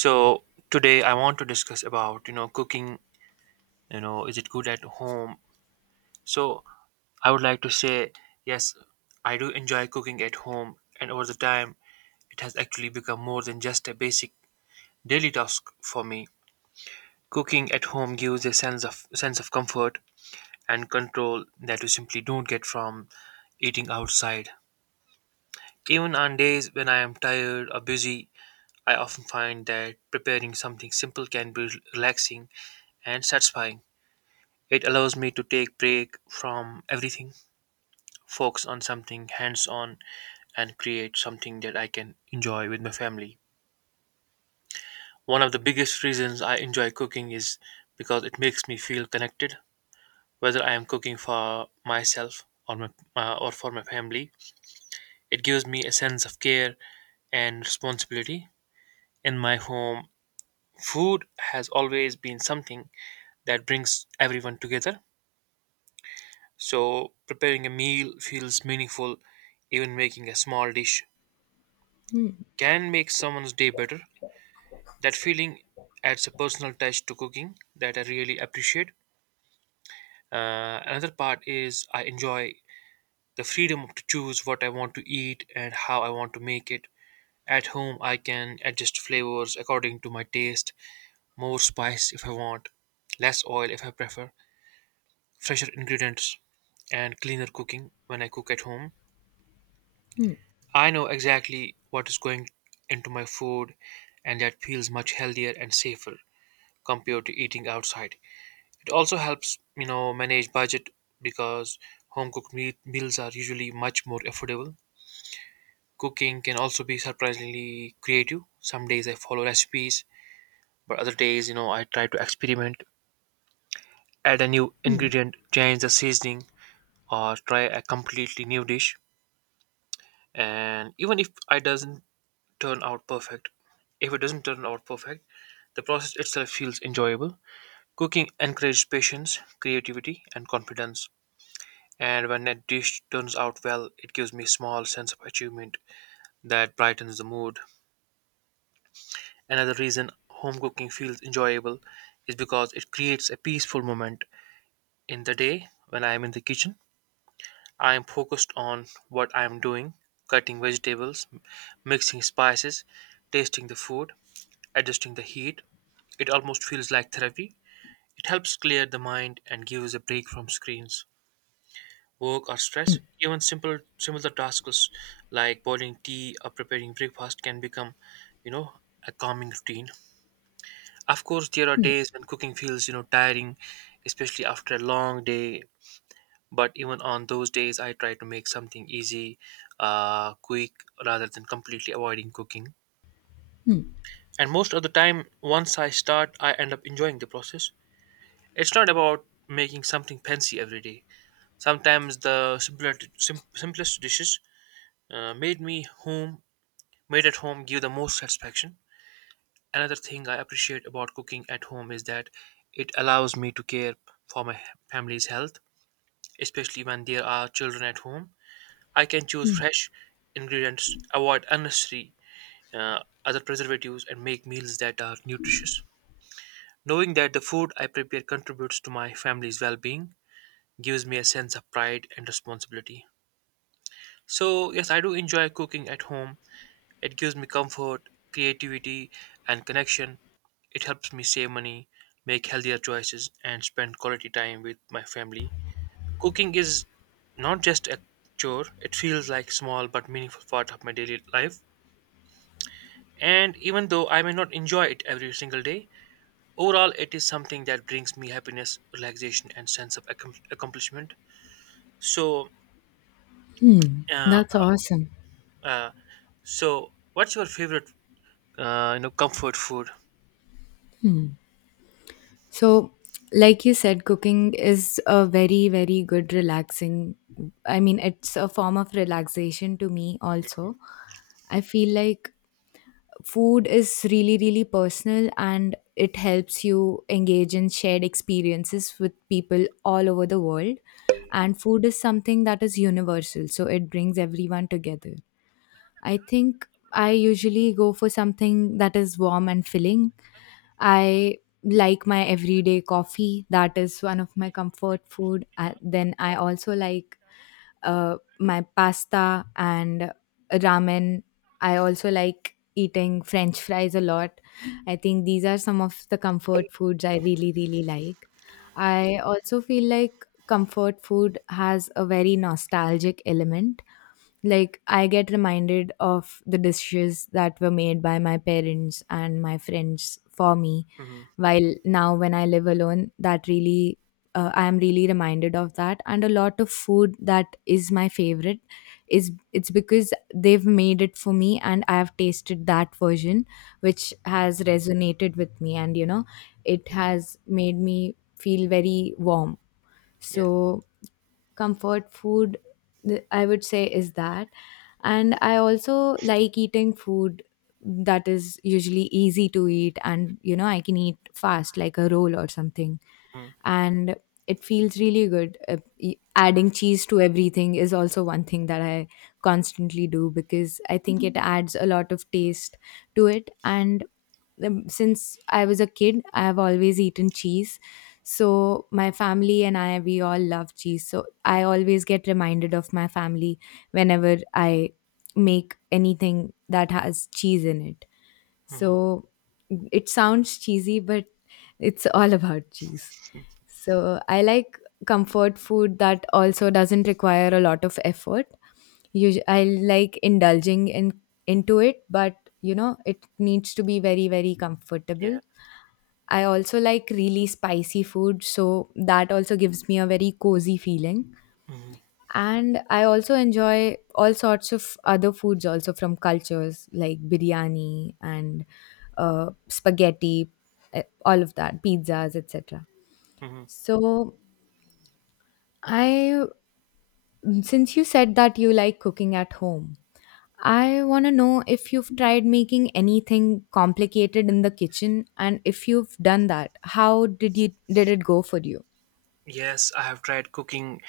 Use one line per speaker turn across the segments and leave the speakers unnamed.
So today I want to discuss about, you know, cooking. You know, is it good at home? So I would like to say yes, I do enjoy cooking at home, and over the time it has actually become more than just a basic daily task for me. Cooking at home gives a sense of comfort and control that you simply don't get from eating outside. Even on days when I am tired or busy, I often find that preparing something simple can be relaxing and satisfying. It allows me to take break from everything, focus on something hands on, and create something that I can enjoy with my family. One of the biggest reasons I enjoy cooking is because it makes me feel connected, whether I am cooking for myself or for my family. It gives me a sense of care and responsibility. In my home, food has always been something that brings everyone together. So preparing a meal feels meaningful, even making a small dish
Mm,
can make someone's day better. That feeling adds a personal touch to cooking that I really appreciate. Another part is I enjoy the freedom to choose what I want to eat and how I want to make it. At home, I can adjust flavors according to my taste, more spice if I want, less oil if I prefer, fresher ingredients, and cleaner cooking when I cook at home.
mm,
I know exactly what is going into my food, and that feels much healthier and safer compared to eating outside. It also helps, you know, manage budget because home meals are usually much more affordable. Cooking can also be surprisingly creative. Some days I follow recipes, but other days, you know, I try to experiment, add a new
mm,
ingredient, change the seasoning, or try a completely new dish. And even if I doesn't turn out perfect, if it doesn't turn out perfect, the process itself feels enjoyable. Cooking encourages patience, creativity, and confidence. And when a dish turns out well, it gives me a small sense of achievement that brightens the mood. Another reason home cooking feels enjoyable is because it creates a peaceful moment in the day when I am in the kitchen. I am focused on what I am doing, cutting vegetables, mixing spices, tasting the food, adjusting the heat. It almost feels like therapy. It helps clear the mind and gives a break from screens, work, or
mm,
stress. Even simple similar tasks like boiling tea or preparing breakfast can become, you know, a calming routine. Of course, there are
mm,
days when cooking feels, you know, tiring, especially after a long day. But even on those days, I try to make something easy, quick, rather than completely avoiding cooking.
mm,
And most of the time, once I start, I end up enjoying the process. It's not about making something fancy every day. Sometimes the simplest dishes uh, made me home made at home give the most satisfaction. Another thing I appreciate about cooking at home is that it allows me to care for my family's health, especially when there are children at home. I can choose
mm.
fresh ingredients, avoid unnecessary, uh, other preservatives, and make meals that are nutritious. Knowing that the food I prepare contributes to my family's well-being gives me a sense of pride and responsibility. So yes, I do enjoy cooking at home. It gives me comfort, creativity, and connection. It helps me save money, make healthier choices, and spend quality time with my family. Cooking is not just a chore, it feels like small but meaningful part of my daily life. And even though I may not enjoy it every single day, overall it is something that brings me happiness, relaxation, and sense of accomplishment. So, uh,
That's awesome.
uh, so what's your favorite, you know, comfort food?
So, like you said, cooking is a very, very good relaxing. I mean, it's a form of relaxation to me, also. I feel like food is really, really personal and it helps you engage in shared experiences with people all over the world. And food is something that is universal, so it brings everyone together. I think I usually go for something that is warm and filling. I like my everyday coffee, that is one of my comfort food. Then I also like my pasta and ramen. I also like eating french fries a lot. I think these are some of the comfort foods I really, really like. I also feel like comfort food has a very nostalgic element like, I get reminded of the dishes that were made by my parents and my friends for me.
Mhm,
While now, when I live alone, that I am really reminded of that. And a lot of food that is my favorite is it's because they've made it for me and I have tasted that version, which
mhm,
has resonated with me. And, it
mhm.
has made me feel very warm.
Yeah.
So, comfort food I would say is that, and I also like eating food that is usually easy to eat and you know I can eat fast like a roll or something,
Mhm,
and it feels really good. Adding cheese to everything is also one thing that I constantly do because I think it adds a lot of taste to it. And since I was a kid, I have always eaten cheese. So my family and I, we all love cheese. So I always get reminded of my family whenever I make anything that has cheese in it.
mhm.
So it sounds cheesy, but it's all about cheese. So I like comfort food that also doesn't require a lot of effort. Usu I like indulging in into it, but you know, it needs to be very, very
Yeah.
comfortable. I also like really spicy food, so that also gives me a very cozy feeling.
Mhm,
And I also enjoy all sorts of other foods also from cultures like biryani and spaghetti, all of that, pizzas, etc.
mhm.
So I, since you said that you like cooking at home, I want to know if you've tried making anything complicated in the kitchen, and if you've done that, how did it go for you?
Yes, I have tried cooking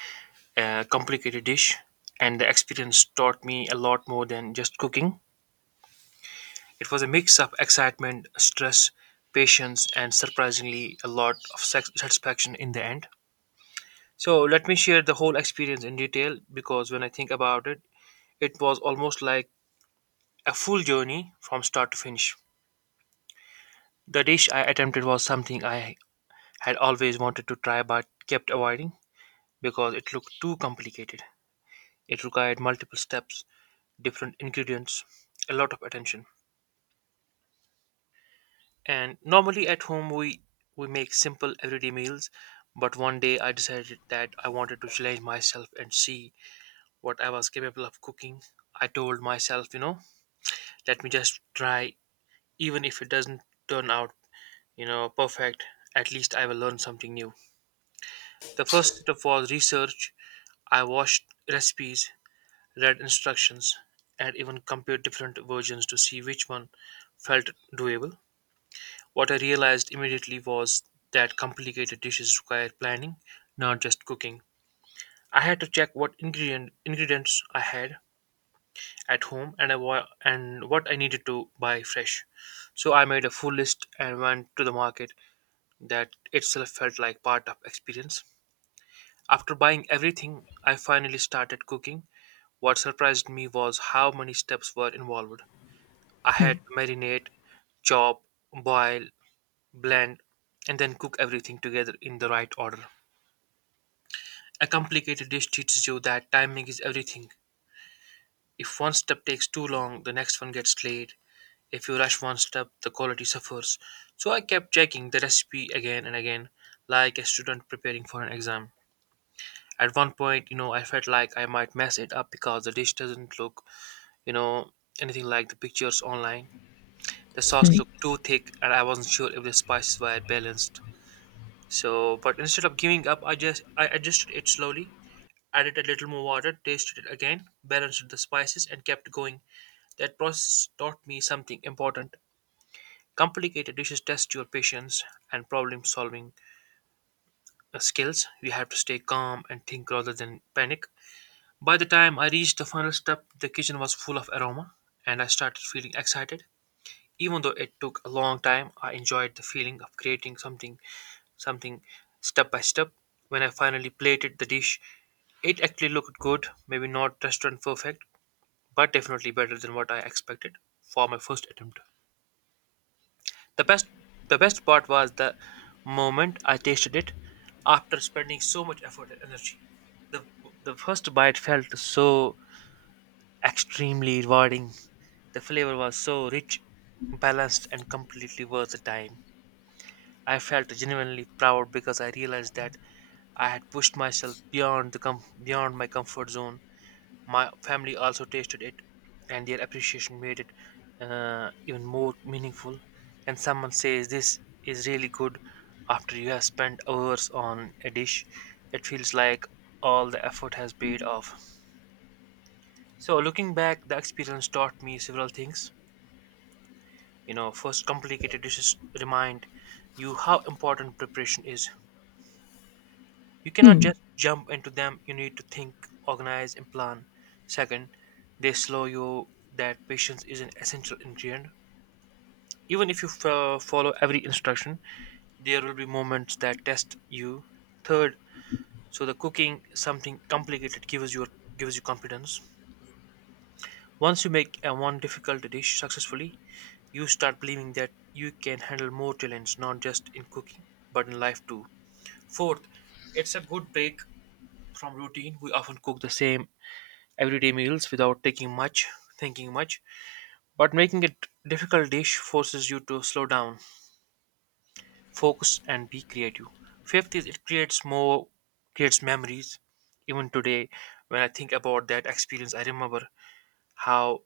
a complicated dish, and the experience taught me a lot more than just cooking. It was a mix of excitement, stress, patience, and surprisingly, a lot of satisfaction in the end. So, let me share the whole experience in detail because when I think about it, it was almost like a full journey from start to finish. The dish I attempted was something I had always wanted to try but kept avoiding because it looked too complicated. It required multiple steps, different ingredients, a lot of attention. And normally at home we make simple everyday meals, but one day I decided that I wanted to challenge myself and see what I was capable of cooking. I told myself, you know, let me just try, even if it doesn't turn out, you know, perfect, at least I will learn something new. The first step was research. I watched recipes, read instructions, and even compared different versions to see which one felt doable. What I realized immediately was that complicated dishes require planning, not just cooking. I had to check what ingredients I had at home and and what I needed to buy fresh. So I made a full list and went to the market. That itself felt like part of experience. After buying everything, I finally started cooking. What surprised me was how many steps were involved. I had to marinate, chop, boil, blend, and then cook everything together in the right order. A complicated dish teaches you that timing is everything. If one step takes too long, the next one gets delayed. If you rush one step, the quality suffers. So I kept checking the recipe again and again, like a student preparing for an exam. At one point, you know, I felt like I might mess it up because the dish doesn't look, you know, anything like the pictures online. The sauce looked too thick, and I wasn't sure if the spices were balanced. So, but instead of giving up, I just I adjusted it slowly, added a little more water, tasted it again, balanced the spices, and kept going. That process taught me something important. Complicated dishes test your patience and problem solving skills. You have to stay calm and think rather than panic. By the time I reached the final step, the kitchen was full of aroma, and I started feeling excited. Even though it took a long time, I enjoyed the feeling of creating something step by step. When I finally plated the dish, it actually looked good, maybe not restaurant perfect, but definitely better than what I expected for my first attempt. The best the best part was the moment I tasted it after spending so much effort and energy. The the first bite felt so extremely rewarding. The flavor was so rich, balanced, and completely worth the time. I felt genuinely proud because I realized that I had pushed myself beyond beyond my comfort zone. My family also tasted it, and their appreciation made it, even more meaningful. And someone says this is really good after you have spent hours on a dish. It feels like all the effort has paid off. So looking back, the experience taught me several things. You know, first, complicated dishes remind you how important preparation is. You cannot
Hmm.
just jump into them. You need to think, organize, and plan. Second, they slow you that patience is an essential ingredient. Even if you follow every instruction, there will be moments that test you. Third, so the cooking something complicated gives you confidence. Once you make a one difficult dish successfully, you start believing that you can handle more challenge, not just in cooking but in life too. Fourth, it's a good break from routine. We often cook the same everyday meals without taking much, thinking much, but making it difficult dish forces you to slow down, focus, and be creative. Fifth is it creates memories. Even today, when I think about that experience, I remember how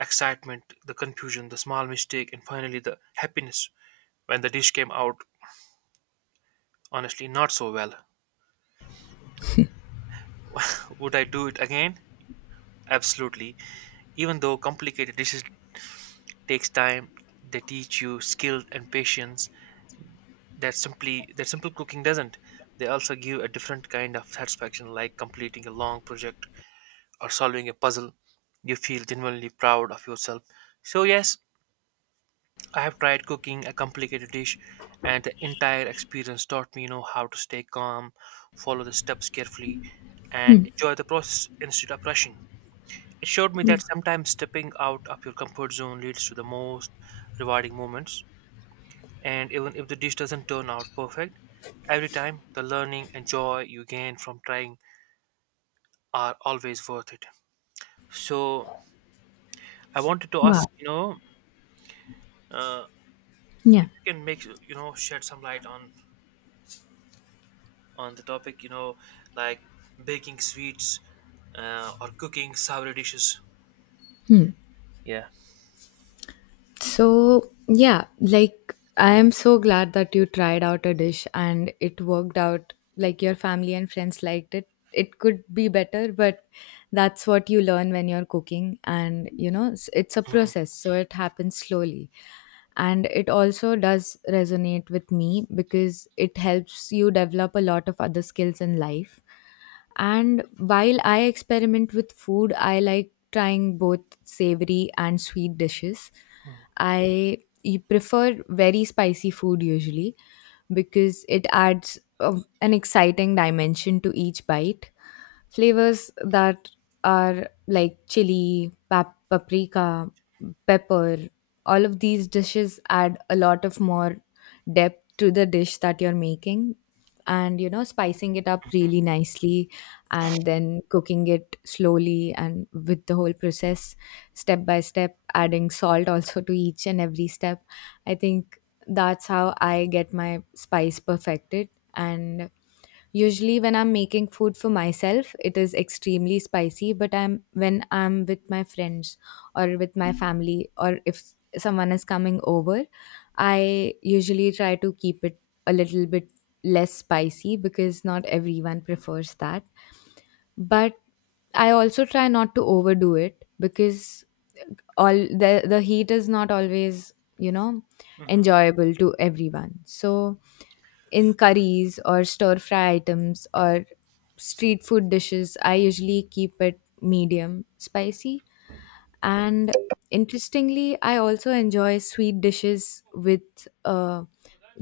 excitement, the confusion, the small mistake, and finally the happiness when the dish came out honestly not so well. Would I do it again? Absolutely. Even though complicated dishes takes time, they teach you skill and patience that simply that simple cooking doesn't. They also give a different kind of satisfaction, like completing a long project or solving a puzzle. You feel genuinely proud of yourself. So yes, I have tried cooking a complicated dish, and the entire experience taught me, you know, how to stay calm, follow the steps carefully, and
Hmm.
enjoy the process instead of rushing. It showed me that sometimes stepping out of your comfort zone leads to the most rewarding moments, and even if the dish doesn't turn out perfect, every time the learning and joy you gain from trying are always worth it. So I wanted to ask,
Wow.
uh,
Yeah.
if you can make, shed some light on the topic, like baking sweets or cooking sour dishes. Yeah.
So, yeah, like I am so glad that you tried out a dish and it worked out. Like your family and friends liked it. It could be better, but that's what you learn when you're cooking. And, you know, it's a
Mhm,
process, so it happens slowly. And it also does resonate with me because it helps you develop a lot of other skills in life. And while I experiment with food, I like trying both savory and sweet dishes. I prefer very spicy food usually because it adds a, an exciting dimension to each bite, flavors that are like chili, paprika, pepper. All of these dishes add a lot of more depth to the dish that you're making, and you know, spicing it up really nicely and then cooking it slowly and with the whole process step by step, adding salt also to each and every step. I think that's how I get my spice perfected. And usually when I'm making food for myself, it is extremely spicy, but I'm when I'm with my friends or with my family, or if someone is coming over, I usually try to keep it a little bit less spicy because not everyone prefers that. But I also try not to overdo it because all the heat is not always, you know,
mhm,
enjoyable to everyone. So in curries or stir fry items or street food dishes, I usually keep it medium spicy. And interestingly, I also enjoy sweet dishes with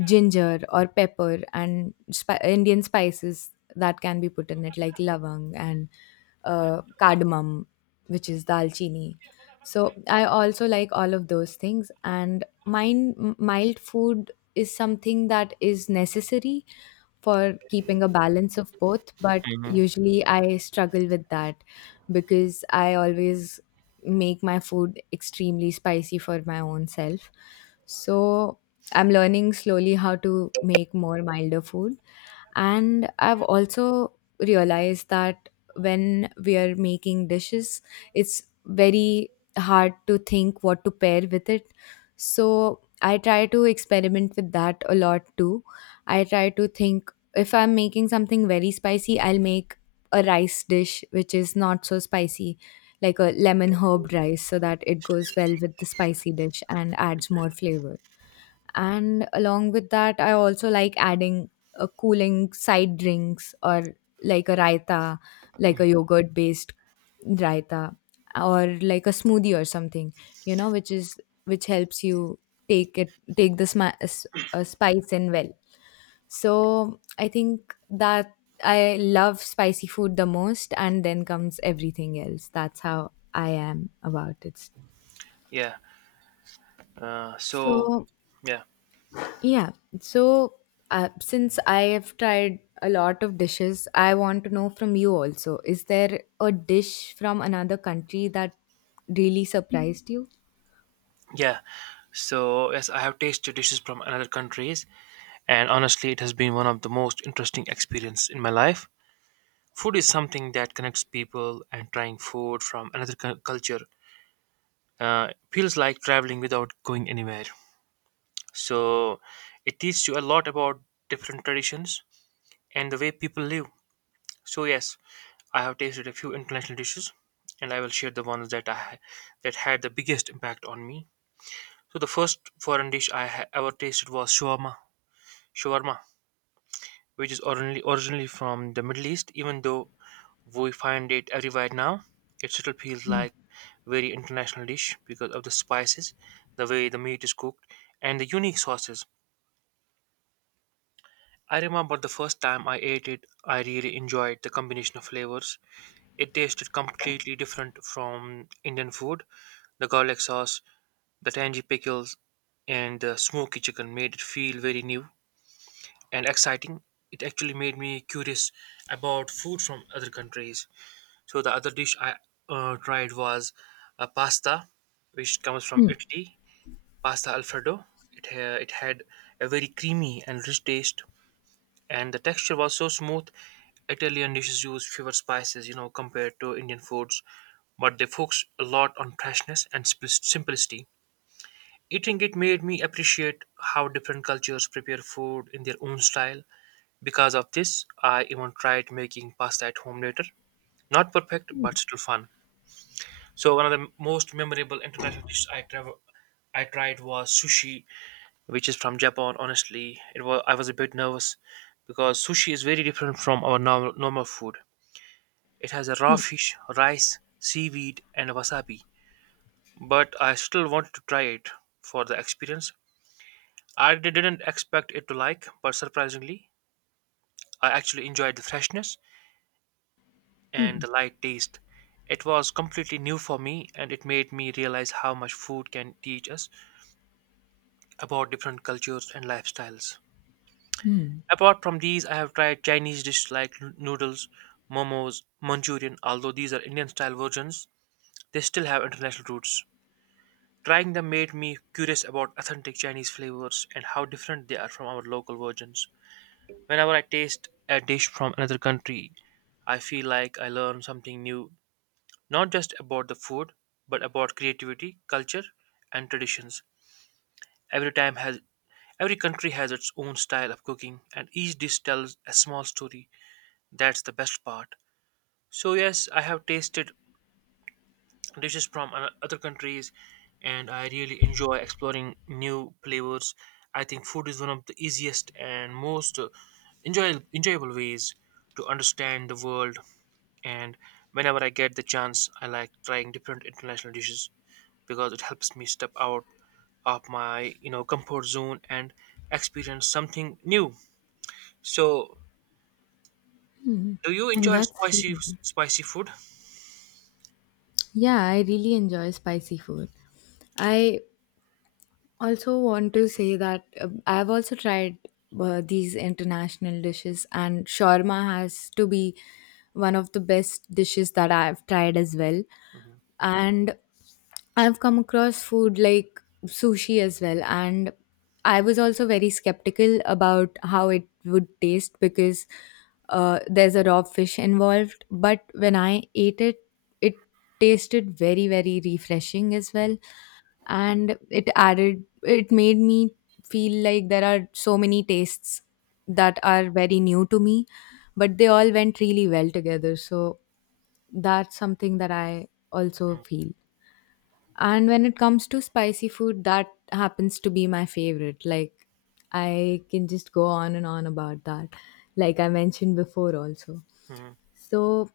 ginger or pepper and Indian spices that can be put in it, like lavang and cardamom, which is dalchini. So I also like all of those things. And mild food is something that is necessary for keeping a balance of both, but
mhm,
usually I struggle with that because I always make my food extremely spicy for my own self. So I'm learning slowly how to make more milder food, and I've also realized that when we are making dishes, it's very hard to think what to pair with it. So I try to experiment with that a lot too. I try to think, if I'm making something very spicy, I'll make a rice dish which is not so spicy, like a lemon herb rice, so that it goes well with the spicy dish and adds more flavor. And along with that, I also like adding a cooling side drinks, or like a raita, like
mhm.
a yogurt based raita, or like a smoothie or something, you know, which is, which helps you take the spice in well. So I think that I love spicy food the most, and then comes everything else. That's how I am about it.
Yeah. Uh, so
So
yeah,
yeah. So, since I have tried a lot of dishes, I want to know from you also. Is there a dish from another country that really surprised you?
yeah. So yes, I have tasted dishes from another countries. And honestly, it has been one of the most interesting experiences in my life. Food is something that connects people, and trying food from another culture feels like traveling without going anywhere. So it teaches you a lot about different traditions and the way people live. So yes, I have tasted a few international dishes, and I will share the ones that had the biggest impact on me. So the first foreign dish ever tasted was shawarma. Shawarma, which is originally from the Middle East, even though we find it everywhere now. It still feels
Hmm,
like very international dish because of the spices, the way the meat is cooked, and the unique sauces. I remember the first time I ate it, I really enjoyed the combination of flavors. It tasted completely different from Indian food. The garlic sauce, the tangy pickles, and the smoky chicken made it feel very new and exciting. It actually made me curious about food from other countries. So the other dish I tried was a pasta, which comes from
hmm,
Italy, pasta Alfredo. It had a very creamy and rich taste, and the texture was so smooth. Italian dishes use fewer spices, you know, compared to Indian foods, but they focus a lot on freshness and simplicity. Eating it made me appreciate how different cultures prepare food in their own style. Because of this, I even tried making pasta at home later. Not perfect, but still fun. So one of the most memorable international dishes I tried was sushi, which is from Japan. Honestly, it was I was a bit nervous because sushi is very different from our normal food. It has a raw fish, rice, seaweed, and wasabi. But I still wanted to try it for the experience. I didn't expect it to like, but surprisingly, I actually enjoyed the freshness and the light taste. It was completely new for me, and it made me realize how much food can teach us about different cultures and lifestyles. Apart from these, I have tried Chinese dishes like noodles, momos, Manchurian, although these are Indian style versions, they still have international roots. Trying them made me curious about authentic Chinese flavors and how different they are from our local versions. Whenever I taste a dish from another country, I feel like I learn something new, not just about the food, but about creativity, culture, and traditions. Every time has Every country has its own style of cooking, and each dish tells a small story. That's the best part. So, yes, I have tasted dishes from other countries, and I really enjoy exploring new flavors. I think food is one of the easiest and most enjoyable ways to understand the world. And whenever I get the chance, I like trying different international dishes because it helps me step out of my comfort zone and experience something new. So, do you
hmm.
enjoy
That's
spicy
really.
spicy food?
Yeah, I really enjoy spicy food. I also want to say that I've also tried these international dishes, and shawarma has to be one of the best dishes that I've tried as well.
Mhm,
And I've come across food like sushi as well, and I was also very skeptical about how it would taste because there's a raw fish involved. But when I ate it, it tasted very, very refreshing as well, and it made me feel like there are so many tastes that are very new to me, but they all went really well together. So that's something that I also
mhm,
feel. And when it comes to spicy food, that happens to be my favorite. Like, I can just go on and on about that, like I mentioned before, also.
mhm.
So,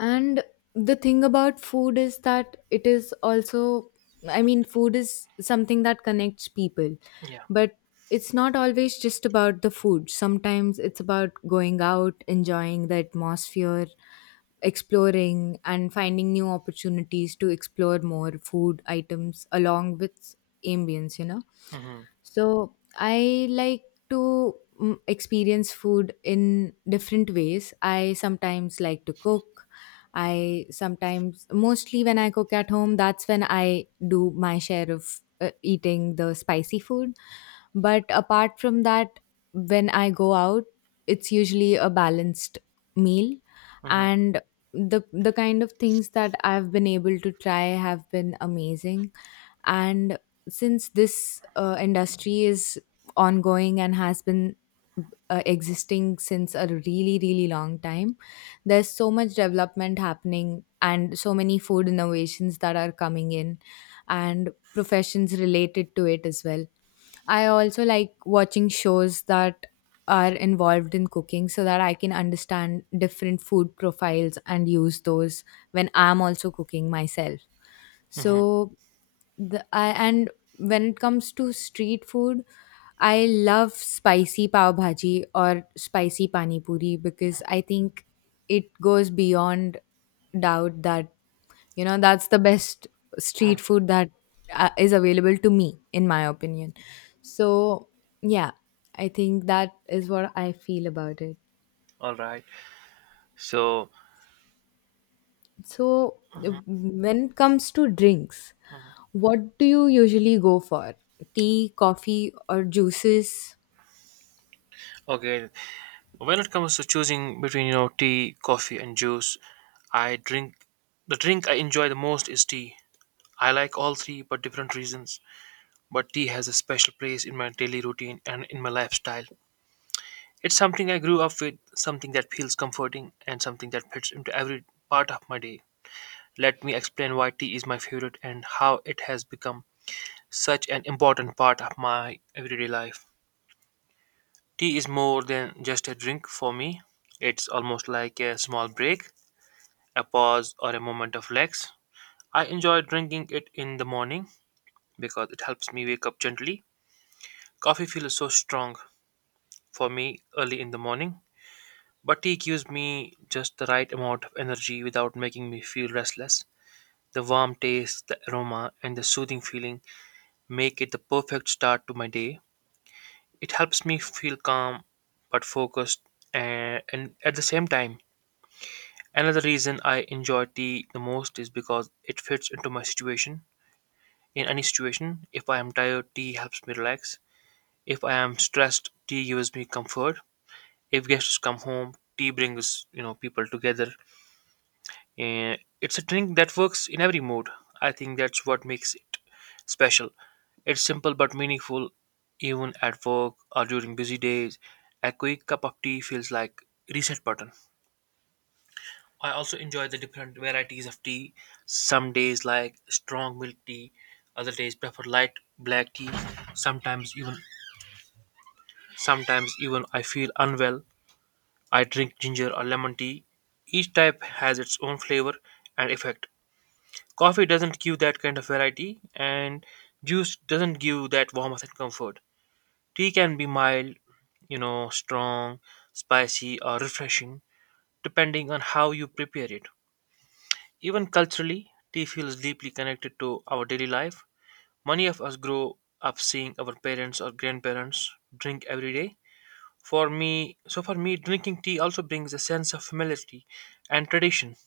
and the thing about food is that it is also, I mean, food is something that connects people,
Yeah.
but it's not always just about the food. Sometimes it's about going out, enjoying the atmosphere, exploring, and finding new opportunities to explore more food items along with ambience, you know?
Mhm,
So I like to experience food in different ways. I sometimes like to cook. I sometimes, mostly when I cook at home, that's when I do my share of eating the spicy food. But apart from that, when I go out, it's usually a balanced meal.
mhm,
And the kind of things that I've been able to try have been amazing, and since this industry is ongoing and has been existing since a really really long time, there's so much development happening and so many food innovations that are coming in, and professions related to it as well. I also like watching shows that are involved in cooking so that I can understand different food profiles and use those when I'm also cooking myself.
mhm,
So the I and when it comes to street food, I love spicy pav bhaji or spicy pani puri because I think it goes beyond doubt that, you know, that's the best
mhm.
street food that is available to me in my opinion. So, yeah, I think that is what I feel about it.
All right. So,
So,
mhm,
when it comes to drinks,
mhm.
what do you usually go for? Tea, coffee or juices?
Okay. When it comes to choosing between, you know, tea, coffee, and juice, I drink the drink I enjoy the most is tea. I like all three, but different reasons. But tea has a special place in my daily routine and in my lifestyle. It's something I grew up with, something that feels comforting, and something that fits into every part of my day. Let me explain why tea is my favorite and how it has become such an important part of my everyday life. Tea is more than just a drink for me, it's almost like a small break, a pause, or a moment of relax. I enjoy drinking it in the morning because it helps me wake up gently. Coffee feels so strong for me early in the morning, but tea gives me just the right amount of energy without making me feel restless. The warm taste, the aroma, and the soothing feeling make it the perfect start to my day. It helps me feel calm but focused, and, at the same time, another reason I enjoy tea the most is because it fits into my situation. In any situation, if I am tired, tea helps me relax. If I am stressed, tea gives me comfort. If guests come home, tea brings people together. And it's a drink that works in every mood. I think that's what makes it special. It's simple but meaningful, even at work or during busy days. A quick cup of tea feels like reset button. I also enjoy the different varieties of tea. Some days like strong milk tea, other days prefer light black tea. Sometimes even Sometimes even I feel unwell. I drink ginger or lemon tea. Each type has its own flavor and effect. Coffee doesn't give that kind of variety, and juice doesn't give that warmth and comfort. Tea can be mild, you know, strong, spicy, or refreshing, depending on how you prepare it. Even culturally, tea feels deeply connected to our daily life. Many of us grow up seeing our parents or grandparents drink every day. For me, drinking tea also brings a sense of familiarity and tradition.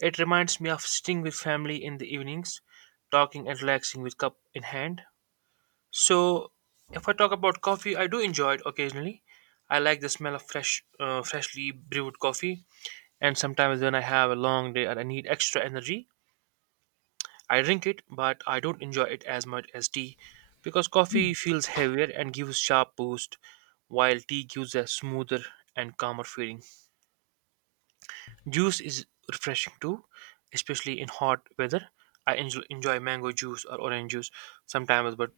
It reminds me of sitting with family in the evenings, talking and relaxing with cup in hand. So, if I talk about coffee, I do enjoy it occasionally. I like the smell of fresh, freshly brewed coffee, and sometimes when I have a long day and I need extra energy, I drink it. But I don't enjoy it as much as tea, because coffee feels heavier and gives sharp boost, while tea gives a smoother and calmer feeling. Juice is refreshing too, especially in hot weather. Enjoy mango juice or orange juice sometimes, but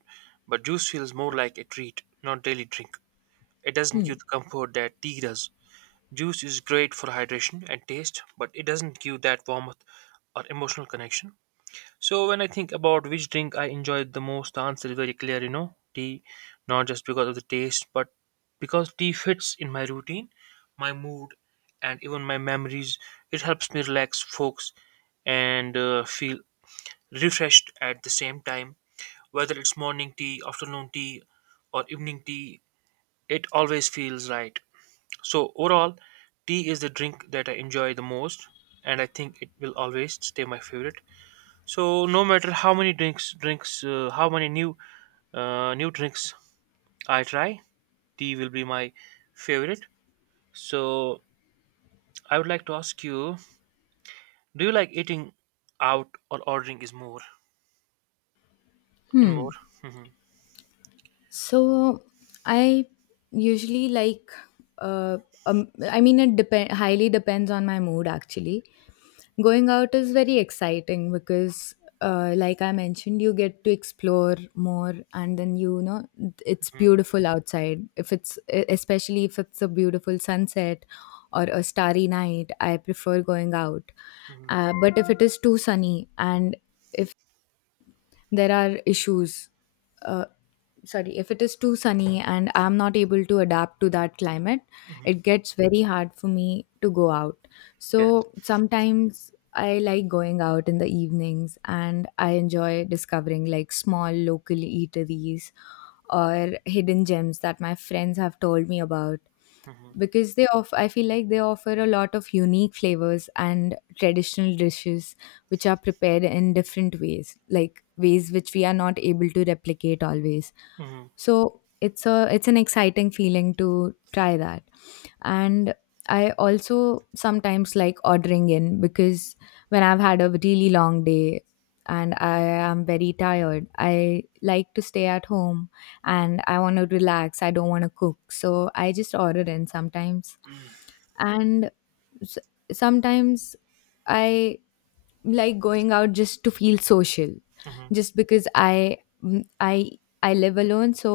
juice feels more like a treat, not daily drink. It doesn't
Hmm.
give the comfort that tea does. Juice is great for hydration and taste, but it doesn't give that warmth or emotional connection. So when I think about which drink I enjoyed the most, the answer is very clear, you know, tea, not just because of the taste, but because tea fits in my routine, my mood, and even my memories. It helps me relax, focus, and feel refreshed at the same time. Whether it's morning tea, afternoon tea, or evening tea, it always feels right. So overall, tea is the drink that I enjoy the most, and I think it will always stay my favorite. So no matter how many how many new drinks I try, tea will be my favorite. So I would like to ask you, do you like eating out or ordering is more and more?
Hmm.
Hmm.
So I usually like uh I mean, it depend highly depends on my mood actually. Going out is very exciting because, like I mentioned, you get to explore more, and then you know it's
Hmm.
beautiful outside. If it's especially if it's a beautiful sunset or a starry night, I prefer going out.
Hmm.
But if it is too sunny and if there are issues uh, sorry, if it is too sunny and I'm not able to adapt to that climate,
Hmm.
it gets very hard for me to go out.
Yes.
So sometimes I like going out in the evenings, and I enjoy discovering like small local eateries or hidden gems that my friends have told me about,
Hmm.
because they off I feel like they offer a lot of unique flavors and traditional dishes which are prepared in different ways, like ways which we are not able to replicate always.
Hmm.
So it's a it's an exciting feeling to try that. And I also sometimes like ordering in, because when I've had a really long day and I am very tired, I like to stay at home and I want to relax, I don't want to cook, so I just order in sometimes.
Hmm.
And s- sometimes I like going out just to feel social,
Hmm.
just because I mm, I live alone, so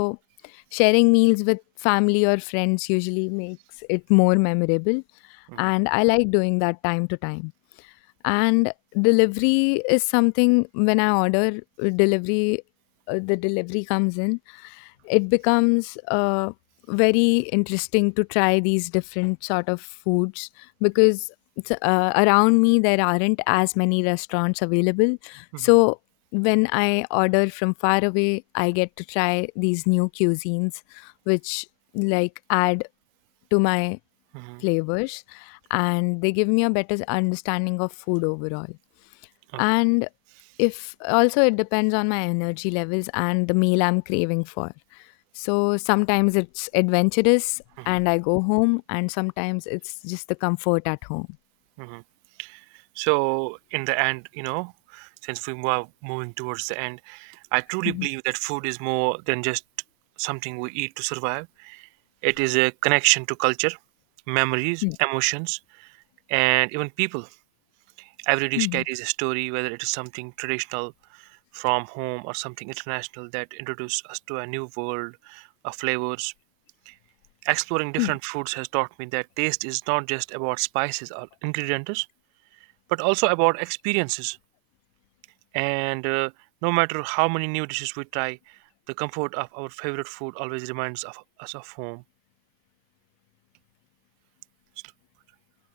sharing meals with family or friends usually makes it more memorable,
Hmm.
and I like doing that time to time. And delivery is something, when I order delivery, the delivery comes in, it becomes very interesting to try these different sort of foods, because around me there aren't as many restaurants available. So when I order from far away, I get to try these new cuisines, which like add to my
Hmm.
flavors, and they give me a better understanding of food overall.
Okay.
And if also it depends on my energy levels and the meal I'm craving for. So sometimes it's adventurous
Hmm.
and I go home, and sometimes it's just the comfort at home.
Hmm. So in the end, you know, since we are moving towards the end, I truly
Mhm.
believe that food is more than just something we eat to survive. It is a connection to culture, memories,
Hmm.
emotions, and even people. Every dish
hmm
carries a story, whether it is something traditional from home or something international that introduces us to a new world of flavors. Exploring
Hmm.
different foods has taught me that taste is not just about spices or ingredients, but also about experiences. And no matter how many new dishes we try, the comfort of our favorite food always reminds of us of home.